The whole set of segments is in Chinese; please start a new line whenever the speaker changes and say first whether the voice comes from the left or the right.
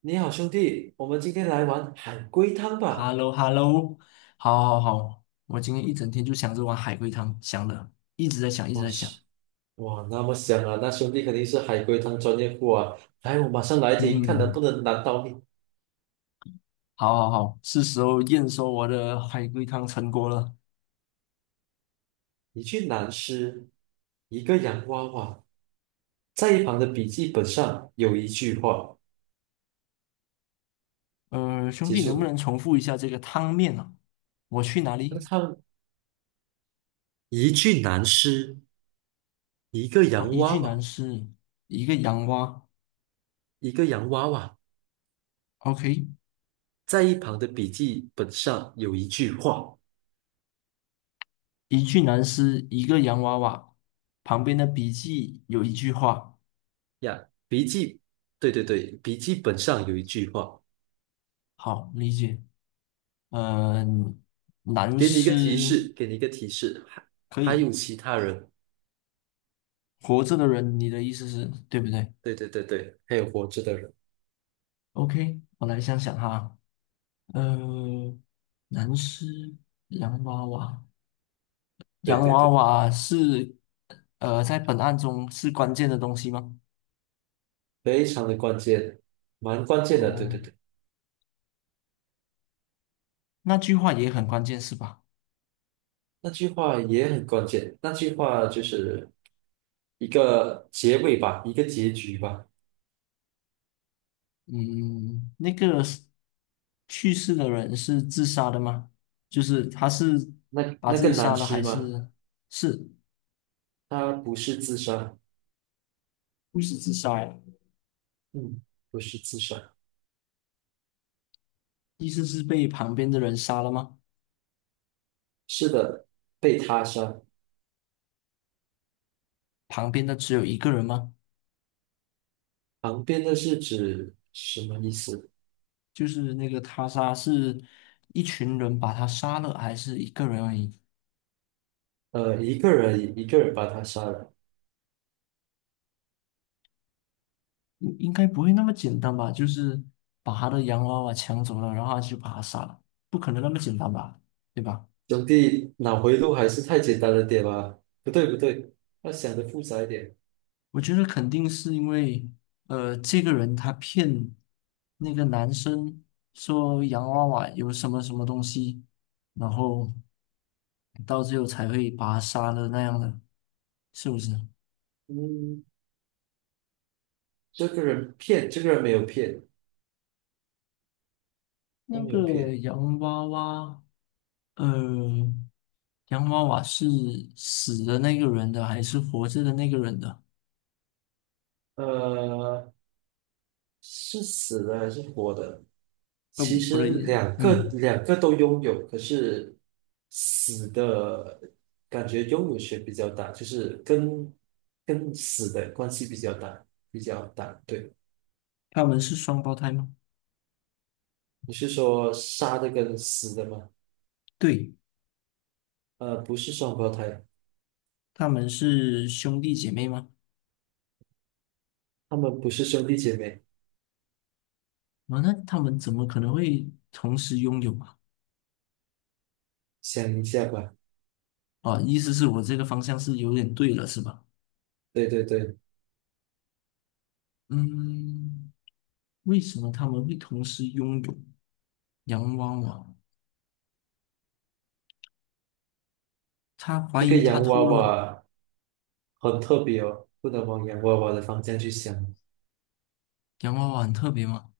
right: 你好，兄弟，我们今天来玩海龟汤
left: h e
right: 吧。
left: l l o h e l l o 好，好，好，我今天一整天就想着碗海龟汤，想了，一直在想，一直
right: 哇
left: 在想。
right: 塞，哇，那么香啊！那兄弟肯定是海龟汤专业户啊。来，我马上来听，看能
left: 嗯，
right: 不能难倒你。
left: 好，好，好，是时候验收我的海龟汤成果了。
right: 一句男诗，一个洋娃娃，在一旁的笔记本上有一句话，
left: 兄
right: 记
left: 弟，
right: 住
left: 能不
right: 了。
left: 能重复一下这个汤面啊？我去哪
right: 那
left: 里？
right: 他一句男诗，一个
left: 哦，
right: 洋
left: 一
right: 娃
left: 具男
right: 娃，
left: 尸，一个洋娃。
right: 一个洋娃娃，
left: OK,
right: 在一旁的笔记本上有一句话
left: 一具男尸，一个洋娃娃，旁边的笔记有一句话。
right: 呀，笔记，对对对，笔记本上有一句话。
left: 好，理解。嗯、男
right: 给你一个提
left: 尸
right: 示，还
left: 可
right: 还
left: 以。
right: 有其他人，
left: 活着的人，你的意思是对不对
right: 对对对对，还有活着的人，
left: ？OK,我来想想哈，呃，男尸、洋娃娃，
right: 对
left: 洋
right: 对
left: 娃
right: 对，
left: 娃是在本案中是关键的东西吗？
right: 非常的关键，蛮关键的，对对
left: 哦，
right: 对，
left: 那句话也很关键是吧？
right: 那句话也很关键，那句话就是一个结尾吧，一个结局吧。
left: 嗯，那个是去世的人是自杀的吗？就是他是
right: 那
left: 把
right: 那
left: 自己
right: 个男
left: 杀了还
right: 尸吗？
left: 是是
right: 他不是自杀，
left: 不是自杀呀？
right: 嗯，不是自杀，
left: 意思是被旁边的人杀了吗？
right: 是的，被他杀。
left: 旁边的只有一个人吗？
right: 旁边的是指什么意思？
left: 就是那个他杀是一群人把他杀了，还是一个人而已？
right: 一个人把他杀了。
left: 应该不会那么简单吧？就是把他的洋娃娃抢走了，然后他就把他杀了，不可能那么简单吧？对吧？
right: 兄弟，脑回路还是太简单了点吧？不对不对，要想的复杂一点。
left: 我觉得肯定是因为，这个人他骗那个男生说洋娃娃有什么什么东西，然后到最后才会把他杀了那样的，是不是？
right: 嗯，这个人骗，这个人没有骗，他
left: 那
right: 没有
left: 个
right: 骗。
left: 洋娃娃。呃，洋娃娃是死的那个人的还是活着的那个人的？
right: 呃，是死的还是活的？
left: 呃，
right: 其
left: 不
right: 实
left: 对，嗯，
right: 两个都拥有，可是死的感觉拥有权比较大，就是跟死的关系比较大，比较大。对，
left: 他们是双胞胎吗？
right: 你是说杀的跟死的吗？
left: 对，
right: 不是双胞胎，
left: 他们是兄弟姐妹吗？
right: 他们不是兄弟姐妹。
left: 啊，那他们怎么可能会同时拥有啊？
right: 想一下吧。
left: 啊，意思是我这个方向是有点对了，是吧？
right: 对对对，
left: 嗯，为什么他们会同时拥有洋娃娃？他怀
right: 这个
left: 疑他
right: 洋娃
left: 偷了
right: 娃很特别哦，不能往洋娃娃的方向去想。
left: 洋娃娃很特别吗？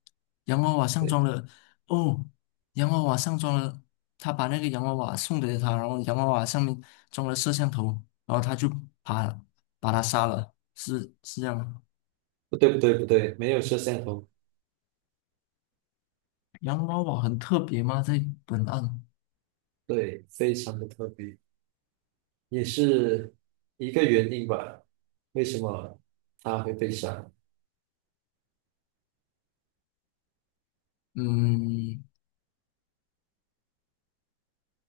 left: 洋娃娃上
right: 对，
left: 装了，哦，洋娃娃上装了，他把那个洋娃娃送给了他，然后洋娃娃上面装了摄像头，然后他就把把他杀了，是这样吗？
right: 不对不对不对，没有摄像头。
left: 洋娃娃很特别吗？在本案，
right: 对，非常的特别，也是一个原因吧。为什么他会被杀？
left: 嗯，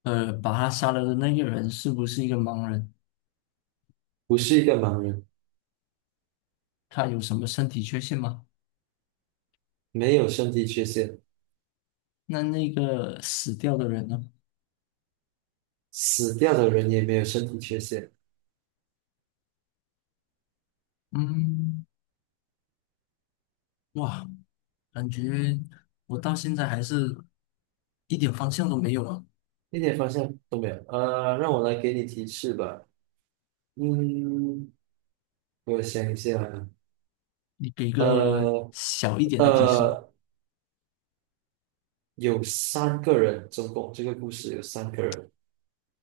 left: 把他杀了的那个人是不是一个盲人？
right: 不是一个盲人，
left: 他有什么身体缺陷吗？
right: 没有身体缺陷，
left: 那那个死掉的人呢？
right: 死掉的人也没有身体缺陷，
left: 嗯。哇，感觉我到现在还是一点方向都没有啊！
right: 一点方向都没有。让我来给你提示吧。嗯，我想一下啊
left: 你给个
right: 呃
left: 小一点的提示。
right: 呃。有三个人，总共这个故事有三个人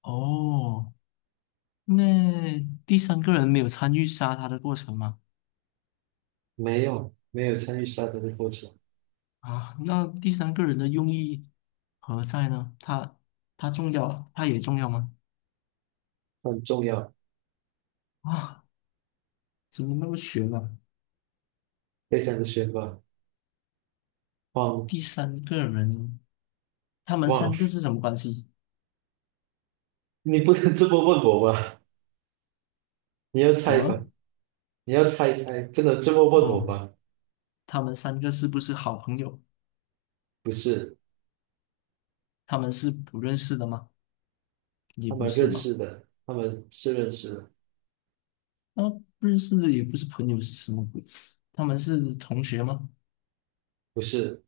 left: 哦，那第三个人没有参与杀他的过程吗？
right: 没有参与杀人的过程，
left: 啊，那第三个人的用意何在呢？他重要，他也重要吗？
right: 很重要，
left: 啊，怎么那么悬呢、
right: 非常的悬吧？忘
left: 第三个人，他们
right: 忘，
left: 三个是什么关系？
right: 你不能这么问我吧？你要
left: 什
right: 猜吧？
left: 么？
right: 你要猜猜，不能这么问我
left: 哦，
right: 吧？
left: 他们三个是不是好朋友？
right: 不是，
left: 他们是不认识的吗？也不是吧？
right: 他们是认识的，
left: 那不认识的也不是朋友是什么鬼？他们是同学吗？
right: 不是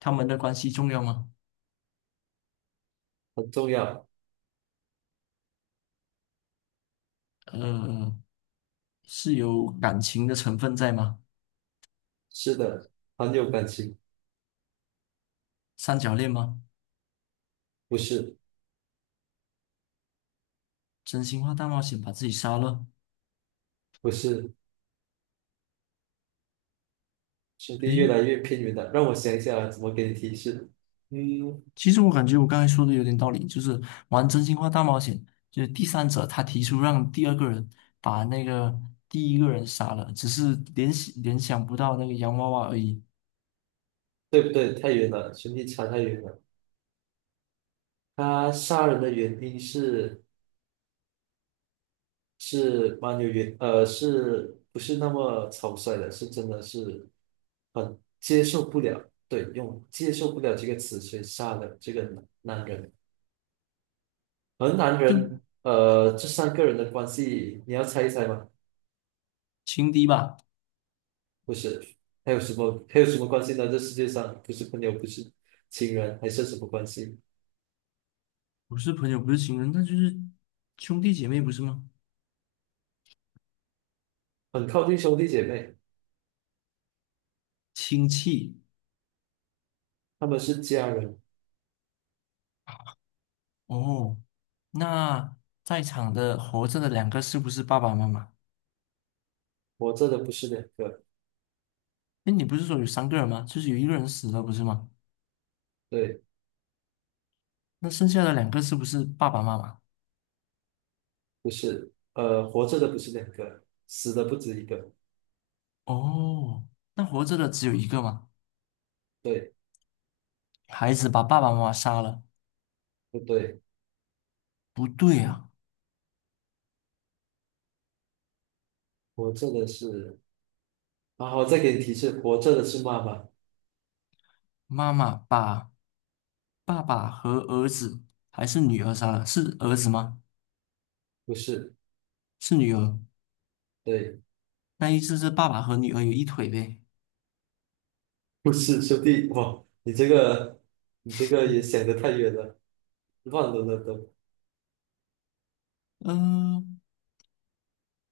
left: 他们的关系重要吗？
right: 很重要，
left: 呃，是有感情的成分在吗？
right: 是的，很有感情，
left: 三角恋吗？
right: 不是，
left: 真心话大冒险把自己杀了？
right: 不是，兄弟越
left: 诶，
right: 来越偏远了，让我想一下怎么给你提示，嗯，
left: 其实我感觉我刚才说的有点道理，就是玩真心话大冒险，就是第三者他提出让第二个人把那个第一个人杀了，只是联想不到那个洋娃娃而已，
right: 对不对？太远了，兄弟差太远了。他杀人的原因是是蛮有原呃，是不是那么草率的？是真的是很接受不了，对，用接受不了这个词去杀了这个男人。而男
left: 就
right: 人，这三个人的关系，你要猜一猜吗？
left: 情敌吧。
right: 不是，还有什么关系呢？这世界上不是朋友，不是情人，还是什么关系？
left: 不是朋友，不是情人，那就是兄弟姐妹，不是吗？
right: 很靠近兄弟姐妹，
left: 亲戚
right: 他们是家人，
left: 哦。那在场的活着的两个是不是爸爸妈妈？
right: 活着的不是两个。
left: 哎，你不是说有三个人吗？就是有一个人死了，不是吗？
right: 对。
left: 那剩下的两个是不是爸爸妈妈？
right: 不是，活着的不是两个，死的不止一个。
left: 哦，那活着的只有一个吗？
right: 对，
left: 孩子把爸爸妈妈杀了，
right: 不对？
left: 不对啊，
right: 活着的是，然后再给你提示，活着的是妈妈，
left: 妈妈把爸爸和儿子还是女儿杀了，是儿子吗？
right: 不是，
left: 是女儿，
right: 对，
left: 那意思是爸爸和女儿有一腿呗？
right: 不是兄弟。哇，你这个，你这个也想得太远了，乱伦了都。
left: 嗯、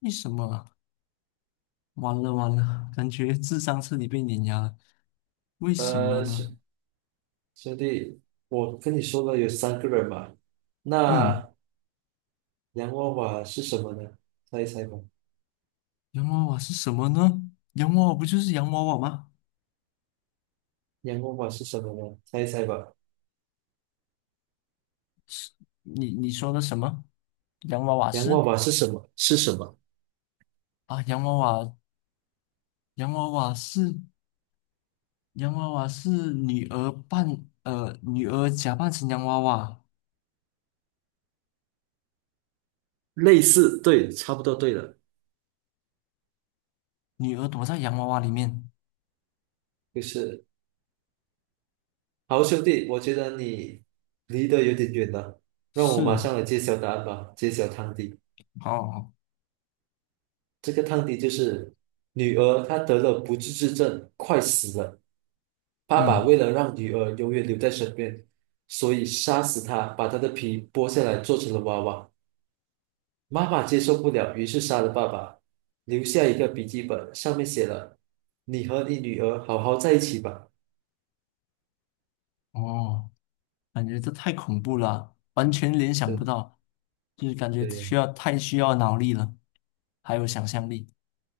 left: 为什么啊？完了完了，感觉智商彻底被碾压了。为什么
right: 呃，
left: 呢？
right: 兄兄弟，我跟你说了有三个人嘛，
left: 嗯，
right: 那洋娃娃是什么呢？猜一猜吧。
left: 洋娃娃是什么呢？洋娃娃不就是洋娃娃吗？
right: 洋娃娃是什么呢？猜一猜吧。
left: 你说的什么？洋娃娃
right: 洋娃
left: 是
right: 娃是什么？是什么？
left: 啊，洋娃娃，洋娃娃是洋娃娃是女儿假扮成洋娃娃，
right: 类似，对，差不多对了，
left: 女儿躲在洋娃娃里面。
right: 就是。好，兄弟，我觉得你离得有点远了，让我马
left: 是，
right: 上来揭晓答案吧，揭晓汤底。
left: 哦，好
right: 这个汤底就是女儿她得了不治之症，快死了。爸爸
left: 嗯，
right: 为了让女儿永远留在身边，所以杀死她，把她的皮剥下来做成了娃娃。妈妈接受不了，于是杀了爸爸，留下一个笔记本，上面写了：“你和你女儿好好在一起吧。”
left: 哦。感觉这太恐怖了啊，完全联想不
right: 对
left: 到，就是感觉
right: 对呀、
left: 需要太需要脑力了，还有想象力。